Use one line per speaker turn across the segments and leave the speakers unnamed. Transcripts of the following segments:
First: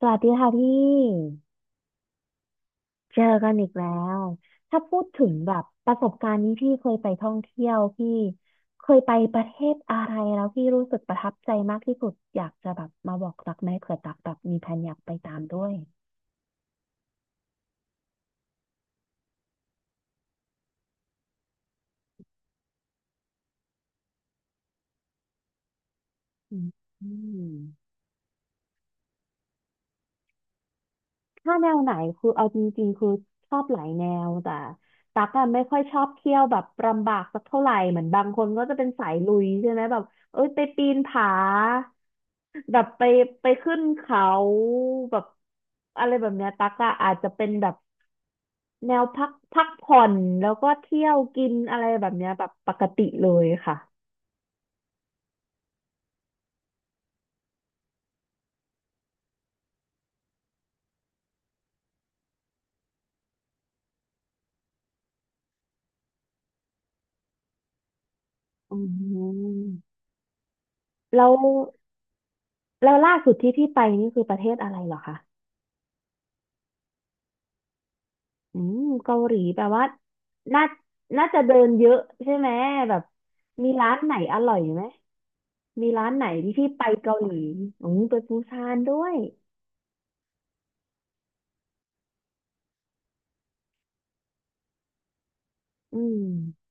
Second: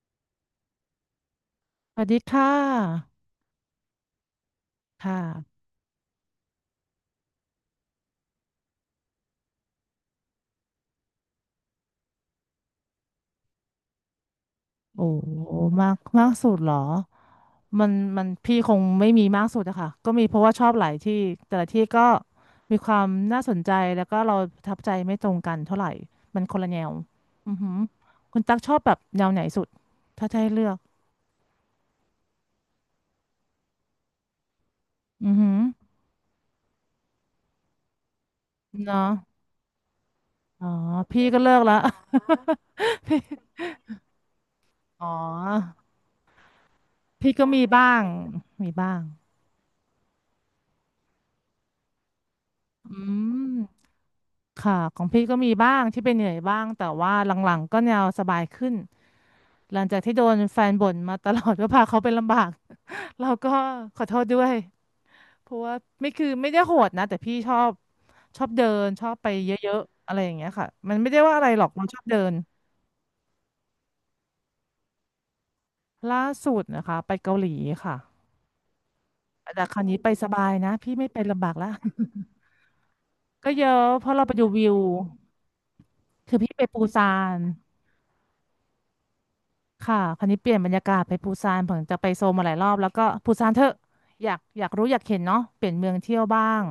สวัสดีค่ะพี่
สวัสดีค่ะ
เจอกันอีกแล้วถ้าพูด
ค่
ถึงแบ
ะ
บประสบการณ์นี้พี่เคยไปท่องเที่ยวพี่เคยไปประเทศอะไรแล้วพี่รู้สึกประทับใจมากที่สุดอยากจะแบบมาบอกรักไหมเผื่อตักแบบมีแผนอยาก
โอ้
ไปตามด้วย
มากมากสุดเหรอมันพี่คงไม่มีมากสุดอะค่ะก็มีเพราะว่าชอบหลายที่แต่ละที่ก็มีความน่าสนใจแล้วก็เราประทับใจไม่ตรงกันเท่าไหร่มันคนละแนว
อืม
อือหือคุณตั๊กชอบแบบแนวไหนสุดถ้าจะให้เลือก
ถ้าแนวไหนคือเอาจริงๆคือชอบหลายแนวแต่ตัก
อือ
อะ
หือ
ไม่ค่อยชอบเที่ยวแบบลำบากสักเท่าไหร่เหมือนบางคนก็จะเป็น
เนาะ
สายลุยใช่ไหมแบบเอ้ยไป
อ๋อ
ปีน
พี่
ผา
ก็เลิกละ
แบบไปขึ้นเขา
อ๋
แบบ
อ
อะไรแบบเนี้ยตักอะอาจจะ
พี่
เป็
ก็
น
มี
แบบ
บ้างมี
แน
บ้าง
วพักผ่อนแล้วก็เที่ยวกินอะไรแบบเนี้ยแบบปก
อื
ติเลย
ม
ค่ะ
ค่ะของพี่ก็มีบ้างที่เป็นเหนื่อยบ้างแต่ว่าหลังๆก็แนวสบายขึ้นหลังจากที่โดนแฟนบ่นมาตลอดว่าพาเขาเป็นลำบาก เราก็ขอโทษด้วยเพราะว่าไม่คือไม่ได้โหดนะแต่พี่ชอบเดิ
อื
นชอบไปเยอะ
ม
ๆอะไรอย่างเงี้ยค่ะมันไม่ได้
แล้ว
ว่าอะไรหรอกเราชอบเดิน
แล้วล่าสุดที่พี่ไปนี่คือประเทศอะไรเหรอคะ
ล่าสุดนะคะไปเกาหลีค่ะ
อืมเกาหลีแปล
แต่ครา
ว่า
วนี้ไปสบาย
น่า
นะพี่ไม่ไป
น่าจะ
ลำบา
เดิ
กแล้
น
ว
เยอะใช่ไหมแบบ
ก็เย
มี
อะ
ร้าน
เพ
ไหน
ราะเราไป
อ
ดู
ร่อย
วิว
ไหมมีร้านไหน
คือพี่
ที่
ไป
พี่
ปู
ไป
ซา
เกาหลี
น
อืมไปปูซานด้วย
ค่ะคราวนี้เปลี่ยนบรรยากาศไปปูซานผมจะไปโซลมาหลายรอบแล้วก็ปูซานเถอะอยากอยากรู้อยากเห็นเนาะเปลี่ยนเมือ
อื
งเที่ย
ม
วบ้าง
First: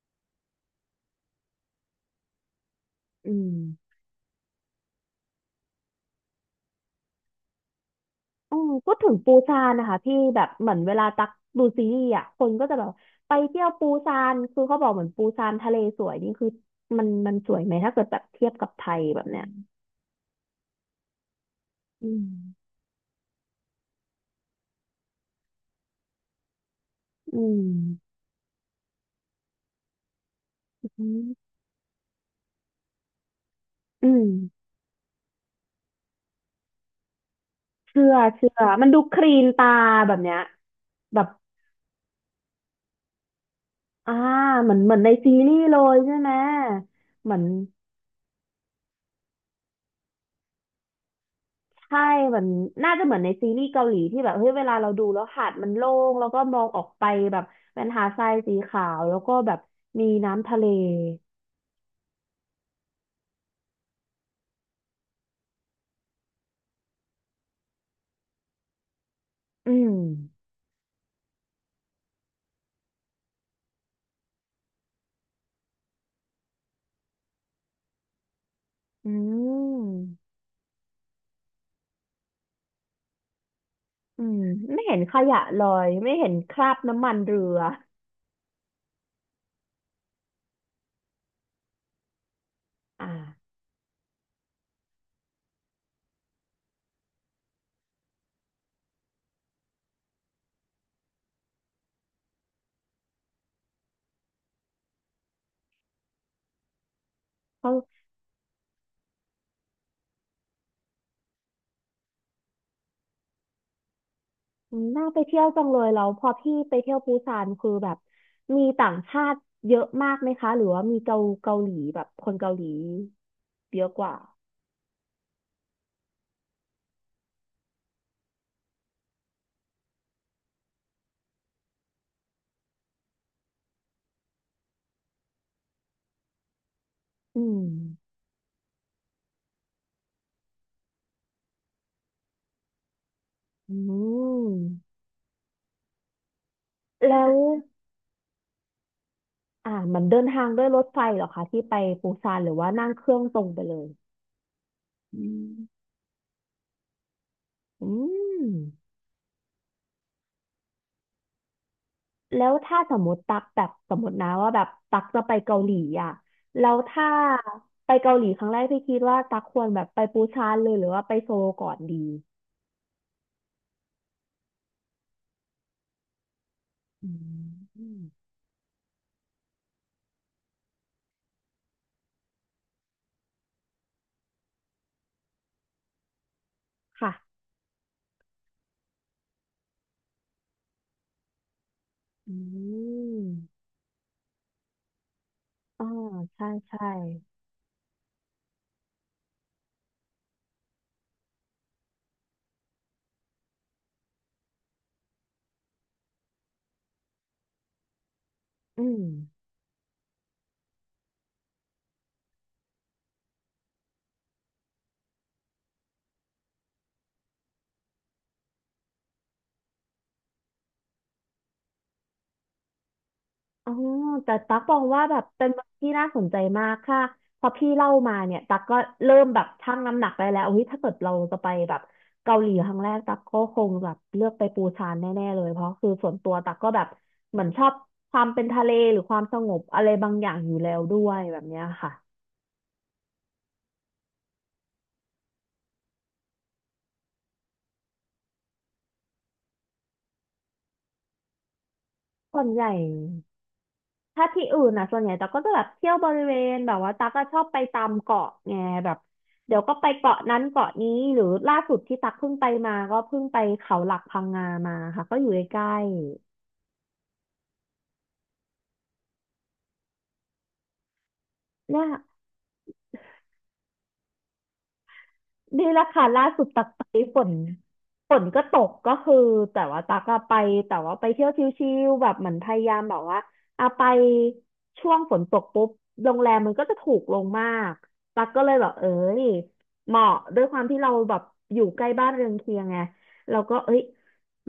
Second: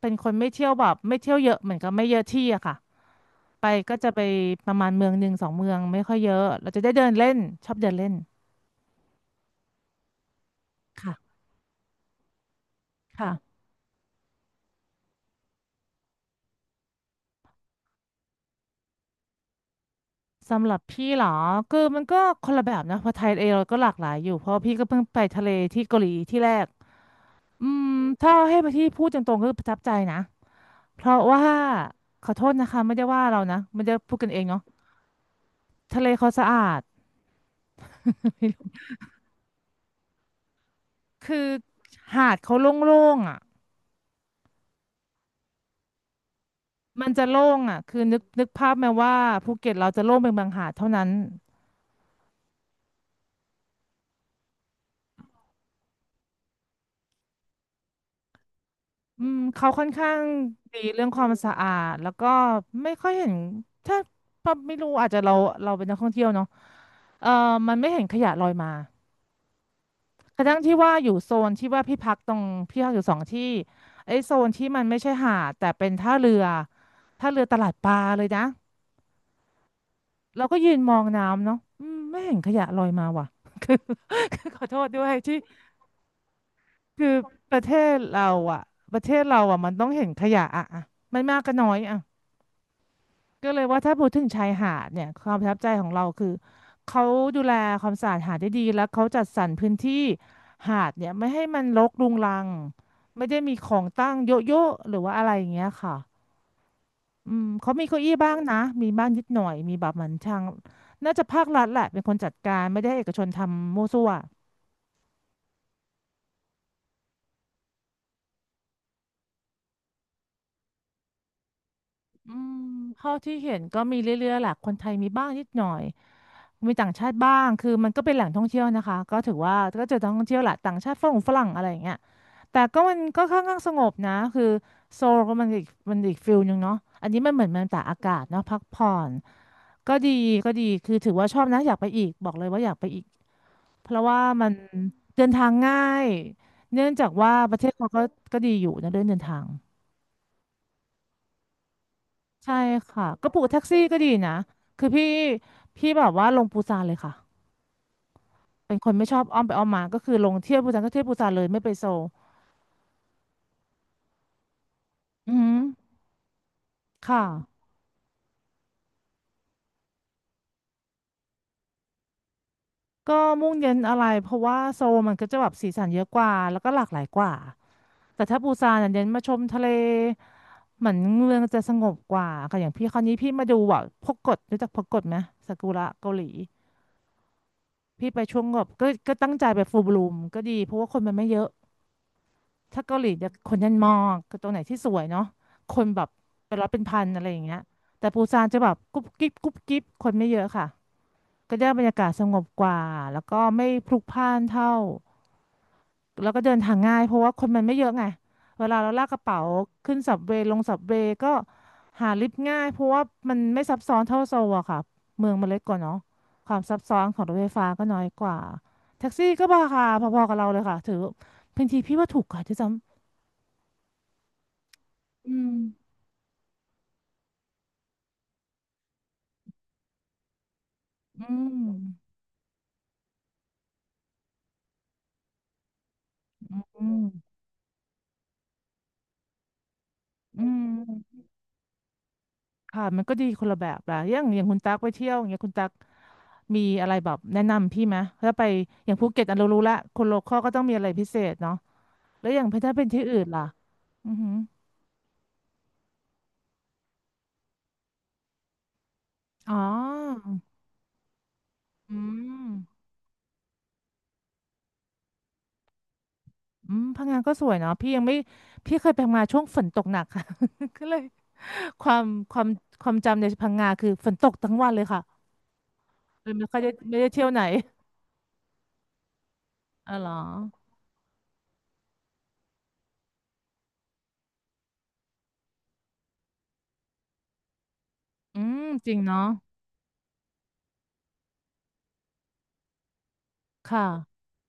เป็นคนไม่เที่ยวแบบไม่เที่ยวเยอะเหมือนกับไม่เยอะที่อะค่ะ
อื
ไป
ม
ก็จะไปประมาณเมืองหนึ่งสองเมืองไม่ค่อยเยอะเราจะได้เดินเล่นชอบเดินเล่น
อืมพูดถึงปูซานนะคะพี่แบบเหมือนเวลาตัก
ค่ะ
ดูซีรีส์อ่ะคนก็จะแบบไป
ค่ะ
เที่ยวปูซานคือเขาบอกเหมือนปูซานทะเลสวยนี่คือมันสวยไหมถ้าเกิดแบบเทียบกับไทยแบบเนี้ย
สำหรับพี่เหรอคือมัน
อื
ก็
ม
คนละแบบนะเพราะไทยเองเราก็หลากหลายอยู่เพราะว่าพี่ก็เพิ่งไปทะเลที่เกาหลีที่แรก
อื
อื
ม
มถ้าให้พี่พูดตรงๆก็คือประทับใจนะ เพ
อื
ราะว่า
ม
ขอโทษนะคะไม่ได้ว่าเรานะไม่ได้
อื
พูด
ม
กันเองเนาะทะเลเขาสะอาด
เชื่อเชื่อ มันดูคลีนตาแบบเนี้ยแบบ
คือหาดเขาโล่งๆอ่ะ
อ่าเหมือนในซีรีส์เลยใช่ไหม
มันจะ
เหมือน
โล่งอ่ะคือนึกภาพไหมว่าภูเก็ตเราจะโล่งเป็นบางหาดเท่านั้น
ใช่เหมือนน่าจะเหมือนในซีรีส์เกาหลีที่แบบเฮ้ยเวลาเราดูแล้วหาดมันโล่งแล้วก็มองออกไปแบบเป็นหาดทรายสีขาวแล้ว
อื
ก็
ม
แบบ
เขาค่อน
มี
ข้าง
น้ำทะเล
ดีเรื่องความสะอาดแล้วก็ไม่ค่อยเห็นถ้าปั๊บไม่รู้อาจจะเราเป็นนักท่องเที่ยวเนาะเออมันไม่เห็นขยะลอยมา
อืม
กระทั่งที่ว่าอยู่โซนที่ว่าพี่พักตรงพี่พักอยู่สองที่ไอ้โซนที่มันไม่ใช่หาดแต่เป็นท่าเรือตลาดปลาเลยนะ
อืม
เราก็ยืนมองน้ำเนาะอืมไม่เห็นขยะลอยมาว่ะ คือ
อืม
คือขอโท
ไม่
ษ
เห็
ด้
น
วย
ข
ที่
ยะลอย ไม่เห็นคราบน้ำ
คื
มั
อ
นเรื
ป
อ
ระเทศเราอ่ะประเทศเราอ่ะมันต้องเห็นขยะอ่ะอะไม่มากก็น้อยอ่ะ
อ
ก็
่า
เลยว่าถ้าพูดถึงชายหาดเนี่ยความประทับใจของเราคือเขาดูแลความสะอาดหาดได้ดีแล้วเขาจัดสรรพื้นที่หาดเนี่ยไม่ให้มันรกรุงรังไม่ได้มีของตั้งเยอะๆหรือว่าอะไรอย่างเงี้ยค่ะอืมเขามีเก้าอี้บ้างนะมีบ้างนิดหน่อยมีแบบเหมือนทางน่าจะภาครัฐแหละเป็นคนจัดการไม่ได้ให้เอกชนทำมั่วซั่ว
อืมน่าไปเที่ยวจังเลยแล้วพอพี่ไปเที่ยวปูซานคือแบบมีต่างชาติเยอะมากไหมคะหรือว่ามีเกาหลีแบบค
อื
นเกาห
ม
ลี
เท่าที่เห็น
เย
ก็
อะ
มี
กว่า
เรื่อยๆแหละคนไทยมีบ้างนิดหน่อย มีต่างชาติบ้าง คือมันก็เป็นแหล่งท่องเที่ยวนะคะ ก็ถือว่าก็เจอท่องเที่ยวแหละต่างชาติฝรั่งฝรั่งอะไรอย่างเงี้ยแต่ก็มันก็ค่อนข้างสงบนะคือโซลก็มันอีกฟิลหนึ่งเนาะอันนี้มัน
อื
เหมือนมัน
ม
ตากอากาศเนาะพักผ่อนก็ดีก็ดี คือถือว่าชอบนะอยากไปอีกบอกเลยว่าอยากไปอีก
อื
เพราะว่ามัน
ม
เดินทางง่ายเนื่องจาก
แล้
ว่า
ว
ประเทศเขาก็ดีอยู่นะเรื่องเดินทาง
อ่ามันเดินทางด้วยรถไฟเหรอคะที่ไปปูซานหรื
ใช่
อว่านั่งเค
ค่ะ
รื่อง
ก็ป
ตร
ลู
ง
ก
ไป
แท็ก
เล
ซี่
ย
ก็ดีนะคือพี่
อืม
แบบว่าลงปูซานเลยค่ะ
อืม
เป็นคนไม่ชอบอ้อมไปอ้อมมาก็คือลงเที่ยวปูซานก็เที่ยวปูซานเลยไม่ไปโซล
แล้วถ้าสมมติตักแบบสมมตินะว่าแบบตักจะไป
อือหื
เกา
อ
หลีอ่ะแล้วถ้า
ค่ะ
ไปเกาหลีครั้งแรกพี่คิดว่าตักควรแบบไปปูซานเลยหรือว่าไปโซลก่อนดี
ก็มุ่งเน้นอะไรเพราะว่าโซลมันก็จะแบบสีสันเยอะกว่าแล้วก็หลากหลาย
อื
กว่า
ม
แต่ถ้าปูซานเน่ยเน้นมาชมทะเลเหมือนเมืองจะสงบกว่าค่ะอย่างพี่คราวนี้พี่มาดูว่าพกกดรู้จักพกกดไหมซากุระเกาหลี
ค่ะ
พี่ไปช่วงแบบก็ตั้งใจไปฟูลบลูมก็ดีเพราะว่าคนมันไม่เยอะ
อื
ถ้าเกาหลี
ม
จะคนยันมองคือตรงไหนที่สวยเนาะค
อ๋อ
นแบบ
ใช่
เป็นร้อยเป็น
ใช่
พันอะไรอย่างเงี้ยแต่ปูซานจะแบบกุ๊บกิ๊บกุ๊บกิ๊บคนไม่เยอะค่ะก็ได้บรรยากาศสงบกว่าแล้วก็ไม่พลุกพล่านเท่าแล้วก็เดินทางง่ายเพราะว่าคนมันไม่เยอะไงเวลา
อื
เรา
ม
ลากกระเป๋าขึ้นสับเวย์ลงสับเวย์ก็หาลิฟต์ง่ายเพราะว่ามันไม่ซับซ้อนเท่าโซลอะค่ะเมืองมันเล็กกว่าเนาะความซับซ้อนของรถไฟฟ้าก็น้อยกว่าแท็กซี่ก็ราคาพอๆกับเราเลยค่ะถือบางทีพี่ว่าถูกกว่าด้วยซ้
อ๋อแต่ตักบอกว่าแบบ
ำอื
เป็น
ม
เมืองที่น่าสนใจมากค่ะพอพี่เล่ามาเนี่ยตักก็เริ่มแบบชั่งน้ำหนักได้แล้วเฮ้ยถ้าเกิดเรา
อื
จะไป
ม
แบบเกาหลีครั้งแรกตักก็คงแบบเลือกไปปูซานแน่ๆเลยเพราะคือส่วนตัวตักก็แบบ
อืม
เหมือนชอบความเป็นทะเลหรือความสงบอะไรบางอย่าง
อื
อยู่แล้วด้วย
ม
แบบเนี้ยค่ะ
ค่ะมันก็ดีคนละแบบละอย่างอย่างคุณตั๊กไปเที่ยวอย่างเงี้ยคุณตั๊กมีอะไรแบบแนะนำพี่ไหมถ้าไปอย่างภูเก็ตอันเรารู้ละคนโลคอลก็ต้องมีอะไรพิเศษเนาะแล้วอ
ส่ว
ย่าง
นใหญ่
ถ้าเป็นที่อื่นล่ะอือ
ถ้า
หือ
ที่อื่นอ่ะส่วนใหญ่ตั๊กก็จะแบบเที่ยวบริเวณแบบว่าตั๊กก็ชอบไปตามเกาะไงแบบเดี๋ย
อ๋อ
วก็ไปเกาะนั้นเกาะนี้หรือล่าสุด
อื
ที่ตั๊กเพิ่งไปมา
ม
ก็เพิ่งไปเขาหลักพังงามาค่ะก็อยู่ใกล้
อืมพังงานก็สวยเนาะพี่ยังไม่พี่เคยไปพังงาช่วงฝนตกหนัก ค่ะ ก็เลย
ๆเนี่
ค
ย
วามความความจำในพังงาคือฝนตกทั้งวันเลยค่ะ
นี่แหละค่ะล่า
เลย
สุด
ไม่ค่อ
ตั
ย
ก
ได้
ไป
ไม่ได้
ฝ
เที่ยว
น
ไหน
ฝนก็ตกก็คือแต่ว่า
อ๋
ตั
อ
ก
เหรอ
อะไปแต่ว่าไปเที่ยวชิลๆแบบเหมือนพยายามแบบว่าอะไปช่วงฝนตกปุ๊บโรงแรมมันก็จะถูกลงมากตัก
อื
ก็เลย
ม
แบบเอ้
จริงเนาะ
ยเหมาะด้วยความที่เราแบบอยู่ใกล้บ้านเรือนเคียงไงเราก็เอ้ย
ค่ะ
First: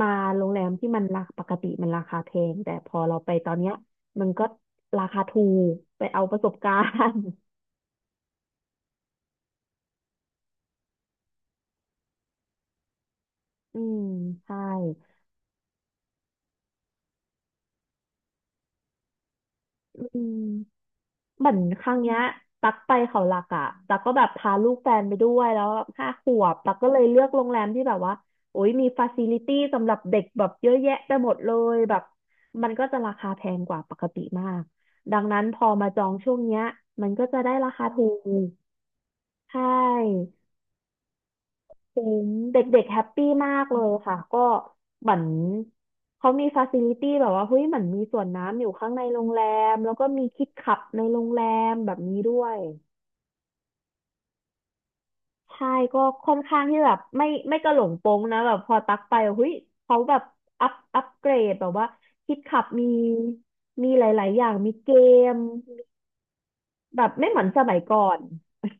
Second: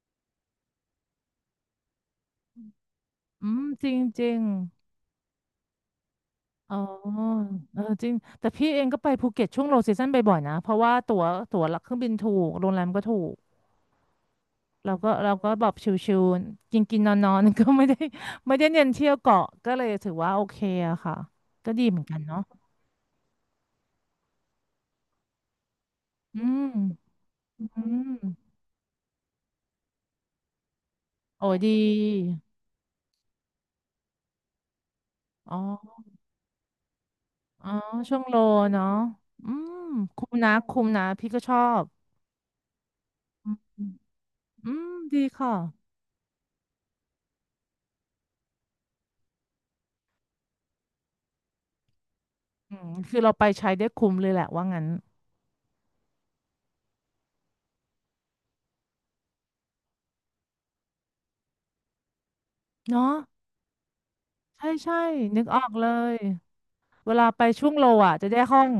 มาโรงแรมที่มันราปกติมันราคาแพงแต่พอเราไปต
อื
อน
ม
เนี้ย
จริงจ
มัน
ริง
ก็ราคาถูกไปเอาประสบกา
อ๋อ
รณ์
เออจริง แต่พี่เองก็ไปภูเก็ตช่วงโลซีซั่นบ่อยๆนะ เพราะว่าตั๋วหลักเครื่องบินถูก โรงแรมก็ถูก
อืมใช่
เราก็แบบชิวๆกินกินนอนนอนๆ ก็ไม่ได้ ไม่ได้เน้นเที่ยวเกาะก็เลย
อื
ถือว่า
ม
โอเคอะค่ะ
เหมือน
ก็
ค
ดี
รั้
เห
ง
มือน
เนี้
กั
ย
นเนาะ
ตักไปเขาหลักอะตักก็แบบพาลูกแฟนไปด้วยแล้วห้าข
อื
วบตักก็เลย
ม
เลือกโรงแรมที่
อื
แบบว่า
ม
โอ้ยมีฟาซิลิตี้สำหรับเด็กแบบเยอะแยะไปหมดเล
โอ้ยดี
ยแบบมันก็จะราคาแพงกว่าปกติมากดังนั้น
อ๋
พ
อ
อมาจองช่วงเนี้ยมันก็จะได้
อ๋อ
ราคาถู
ช่วงโล
ก
เนาะอื
ใช่
มคุ้มนะคุ้มนะพี่ก็ชอบ
คุ้มเด็กๆแฮปปี้
อื
มาก
ม
เลยค่ะก็
อืม
เหมือน
ดีค่ะ
เขามีฟาซิลิตี้แบบว่าเฮ้ยเหมือนมีสวนน้ำอยู่ข้างในโรงแรมแล้วก็มีคิดขับในโรงแรมแบบนี้ด้วย
อืมคือเราไปใช้ได้คุ้มเลยแหละว่างั้น
ใช่ก็ค่อนข้างที่แบบไม่กระหลงโปงนะแบบพอตักไปเฮ้ยเขาแบบอัพเกรดแบบว่าคิดขับมี
เนาะ
มีหลายๆอย่าง
ใช่
มีเก
ใช่
ม
นึกออกเลย
แบ
เว
บ
ลา
ไม่เหมื
ไป
อนส
ช่วง
มัย
โล
ก่อ
อ่ะ
น
จะได้ห้อง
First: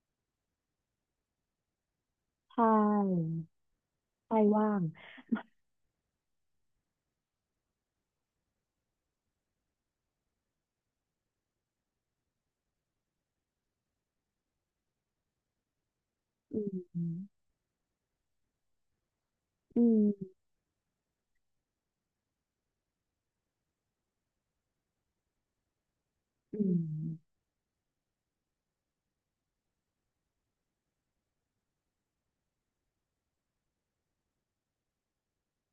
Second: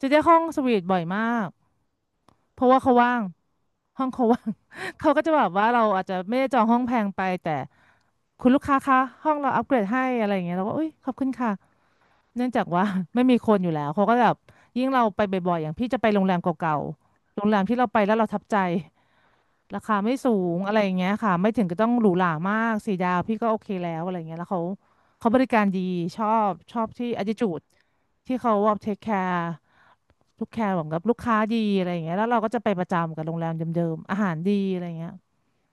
จะได้ห้องสวีทบ่อยมากเพ
ใช่
ราะว่าเขาว่างห้องเขา
ไป
ว่าง
ว่าง
เขาก็จะแบบว่าเราอาจจะไม่ได้จองห้องแพงไปแต่คุณลูกค้าคะห้องเราอัปเกรดให้อะไรอย่างเงี้ยเราก็อุ้ยขอบคุณค่ะเนื่องจากว่า ไม่มีคนอยู่แล้วเขาก็แบบยิ่งเราไปบ่อยๆอย่างพี่จะไปโรงแรม
อื
เก่า
ม
ๆโรงแรมที่เราไปแล้วเราทับใจ
อื
ราคาไม่สู
ม
งอะไรอย่างเงี้ยค่ะไม่ถึงก็ต้องหรูหรามากสี่ดาวพี่ก็โอเคแล้วอะไรเงี้ยแล้วเขาบริการดีชอบ
อื
ชอบที่
ม
attitude ที่เขาว่า take care ลูกแคร์ของกับลูกค้าดีอะไรอย่างเงี้ยแล้วเราก็จะไปประจำกับโรงแรมเดิมๆอาหารดีอะไรเงี้ย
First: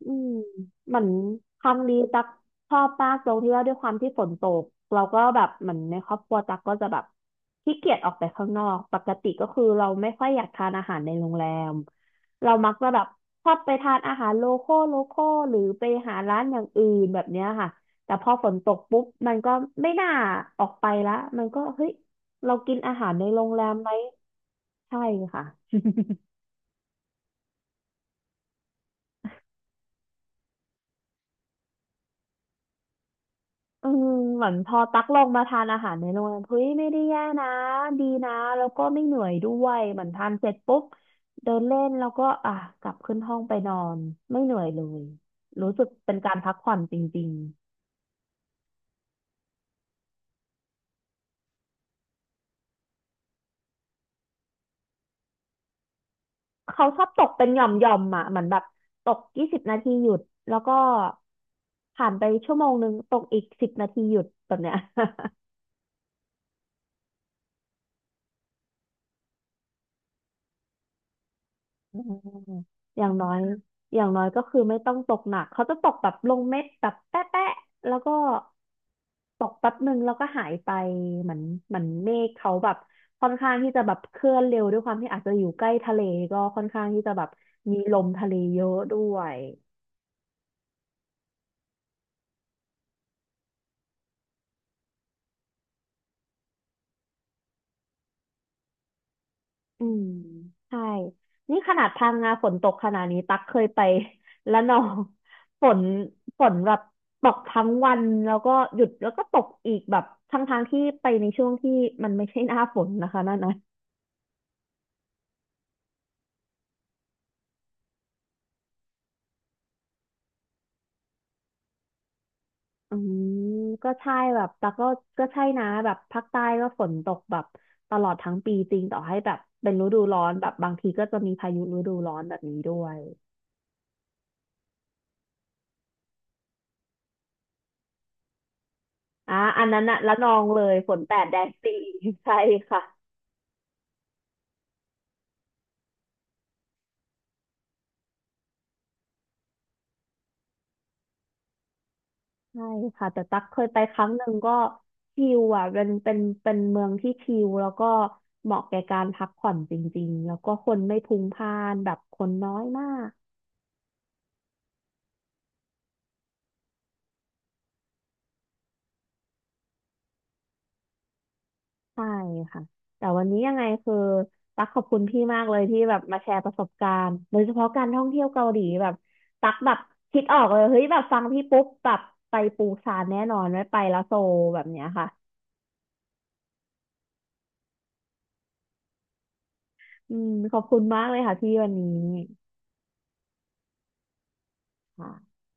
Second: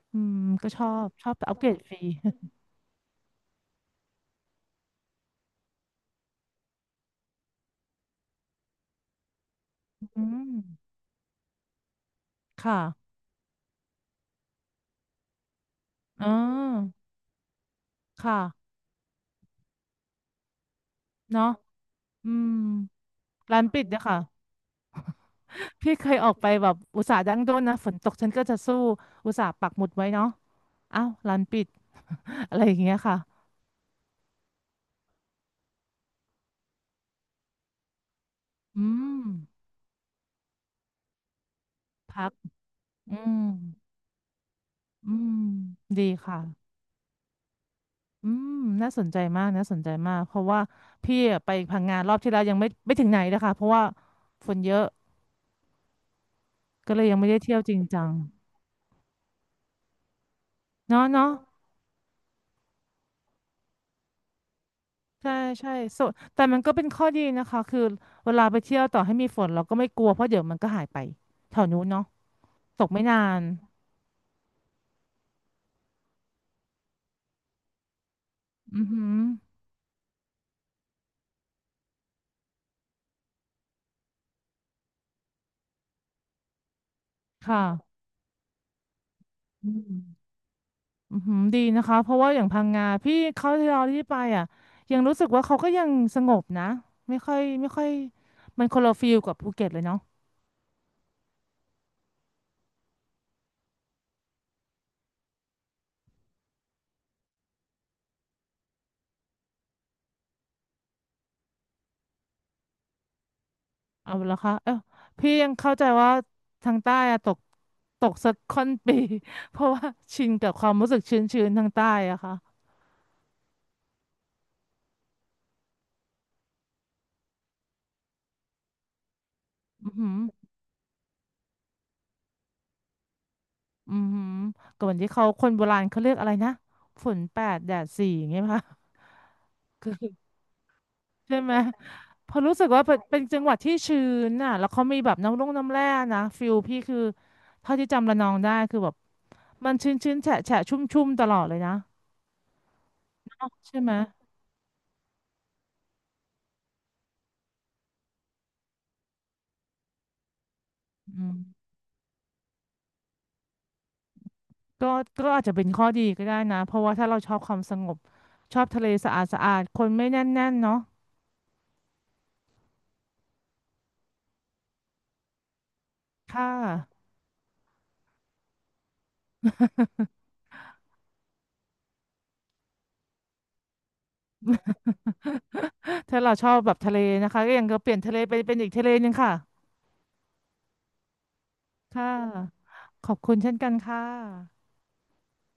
อื
อื
ม
มก็ชอ
เหมือ
บ
น
ชอบอัป
ค
เกร
รั้
ด
ง
ฟ
นี้
รี
ตักชอบมากตรงที่ว่าด้วยความที่ฝนตกเราก็แบบเหมือนในครอบครัวตักก็จะแบบขี้เกียจออกไปข้างนอกปกติก็คือเราไม่
อื
ค่อยอยาก
ม
ทานอาหารในโรงแรมเรามักจะแบบ
ค่ะ
ชอบไปทานอาหารโลคอลหรือไปหา
อ๋อ
ร้านอย่างอื่นแบบเนี้ยค่ะแต่พอฝนต
ค่ะ
กปุ๊บมันก็ไม่น่าออกไปละมั
เนาะ
นก็เฮ้ย
อืม
เรากินอาหารในโรง
ร้า
แร
น
ม
ปิด
ไหม
เนยคะ
ใช่ค่ะ
พี่เคยออกไปแบบอุตส่าห์ดั้งด้นนะฝนตกฉันก็จะสู้อุตส่าห์ปักหมุดไว้เนาะอ้าวร้านปิด อะไรอย่างเงี้ยค่ะ
อืมเหมือนพอตักลงมาทานอาหารในโรงแรมเฮ้ยไม่ได้แย่นะดีนะแล้ว
อื
ก็ไม่เหนื่
ม
อยด้วยเหมือนทานเสร็จปุ๊บเดินเล่นแล้วก็
พัก
อ่ะกลับขึ้
อื
นห้อง
ม
ไปนอนไม่เหนื่อยเลย
อืม
รู้สึก
ดี
เป็นการ
ค่ะ
พักผ่อนจริง
อืมน่าสนใจมากน่าสนใจมากเพราะว่าพี่อะไปพังงานรอบที่แล้วยังไม่ไม่ถึงไหนนะคะเพราะว่าฝนเยอะ
ๆเขา
ก็
ช
เล
อ
ย
บ
ยัง
ต
ไม่
ก
ได้
เป็น
เที่
ห
ยว
ย่อ
จ
ม
ริง
หย่อม
จัง
อ่ะเหมือนแบบตก20 นาทีหยุดแล้วก็
เนาะเนาะ
ผ่านไป1 ชั่วโมงตกอีกสิบนาทีหยุดแบบเนี้ย
ใช่ใช่ส่วนแต่มันก็เป็นข้อดีนะคะคือเวลาไปเที่ยวต่อให้มีฝนเราก็ไม่กลัวเพราะเดี๋ยวมันก็หายไปแถวนู้น
อื
เนาะ
ม
ตก
อ
ไม่
ย่าง
นา
น้อย
น
อย่างน้อยก็คือไม่ต้องตกหนักเขาจะตกแบบลงเม็ดแบบแป๊ะแป๊ะแล้วก็
อือหือ
ตกแป๊บหนึ่งแล้วก็หายไปเหมือนเหมือนเมฆเขาแบบค่อนข้างที่จะแบบเคลื่อนเร็วด้วยความที่อาจจะอยู่ใกล้ทะเลก็ค่อนข้างที่จะแบบ
ค่ะ
มีลมทะเลเยอะด้วย
อืมอือหือดีนะคะ เพราะว่าอย่างพังงาพี่เขาที่เราที่ไปอ่ะยังรู้สึกว่าเขาก็ยังสงบนะไม่ค่อยไม่ค่อยมันคนละฟีลกับภูเก็ตเล
อื
ยเนาะ
มใช่นี่ขนาดพังงาฝนตกขนาดนี้ตักเคยไป และนองฝนฝนแบบตกทั้งวันแล้วก็หยุดแล้วก็ตกอีกแบบทั้งทางที่ไปในช่วงที่มันไม่ใช่หน้าฝนนะคะนั่นนะ
เอาละคะเออพี่ยังเข้าใจว่าทางใต้อะตกตกสักค่อนปี เพราะว่าชินกับความรู้สึกชื้นๆทางใต้อะค่ะ
อืมก็ใช่แบบแต่ก็ใช่นะแบบภาคใต้ก็ฝนตกแบบตลอดทั้งปีจริงต่อให้แบบเป็นฤ
อือ
ดู
หือ
ร้อนแบบบางทีก็จะมีพายุฤดูร้อนแบบนี้ด้วย
อือหือก่อนที่เขาคนโบราณเขาเรียกอะไรนะฝนแปดแดดสี่อย่างเงี้ยป่ะ
อ่ะอันนั้นอะ
คือ
ละนองเลยฝนแปด
ใช่
แดน
ไหม
สี่
พ
ใช่
อรู้สึก
ค่ะ
ว่าเป็นจังหวัดที่ชื้นน่ะแล้วเขามีแบบน้ำร่องน้ำแร่นะฟิลพี่คือเท่าที่จำระนองได้คือแบบมันชื้นชื้นแฉะแฉะชุ่มชุ่มๆตลอดเลยนะ
ใช่ค่ะแต่ตั๊กเคยไป
ใช่ไหม
ครั้งหนึ่งก็ชิลอ่ะเป็นเมืองที่ชิลแล้วก็เหมาะแก่การพักผ่อนจริงๆแล้วก็คนไม่พลุ
อื
กพ
ม
ล่านแบบคนน้อยมาก
ก็ก็อาจจะเป็นข้อดีก็ได้นะเพราะว่าถ้าเราชอบความสงบชอบทะเลสะอาดสะอาดคนไม่แน่นแน่นเนาะ
ใช่ค่ะแต่วันนี้ยังไงคือตักขอบคุณพี่มากเลยที่แบบมาแชร์
ค่
ประสบกา
ะ
รณ์โดยเฉพาะการท่องเที่ยวเกาหลีแบบตักแบบคิดออกเลยเฮ้ยแบบฟังพี่ปุ๊บแบบไปปูซานแน่นอนไว้ไปแล้วโซลแบบเนี้ยค่ะ
ถ้าเราชอบแบบทะเลนะคะก็ยังก็เปลี่ยนทะเลไปเป็นอีกทะเลหนึงค่ะ
อืมขอบคุณมากเลยค่ะพี่วันนี้
ค่ะขอบคุณเช่นกันค่ะ
ค่ะ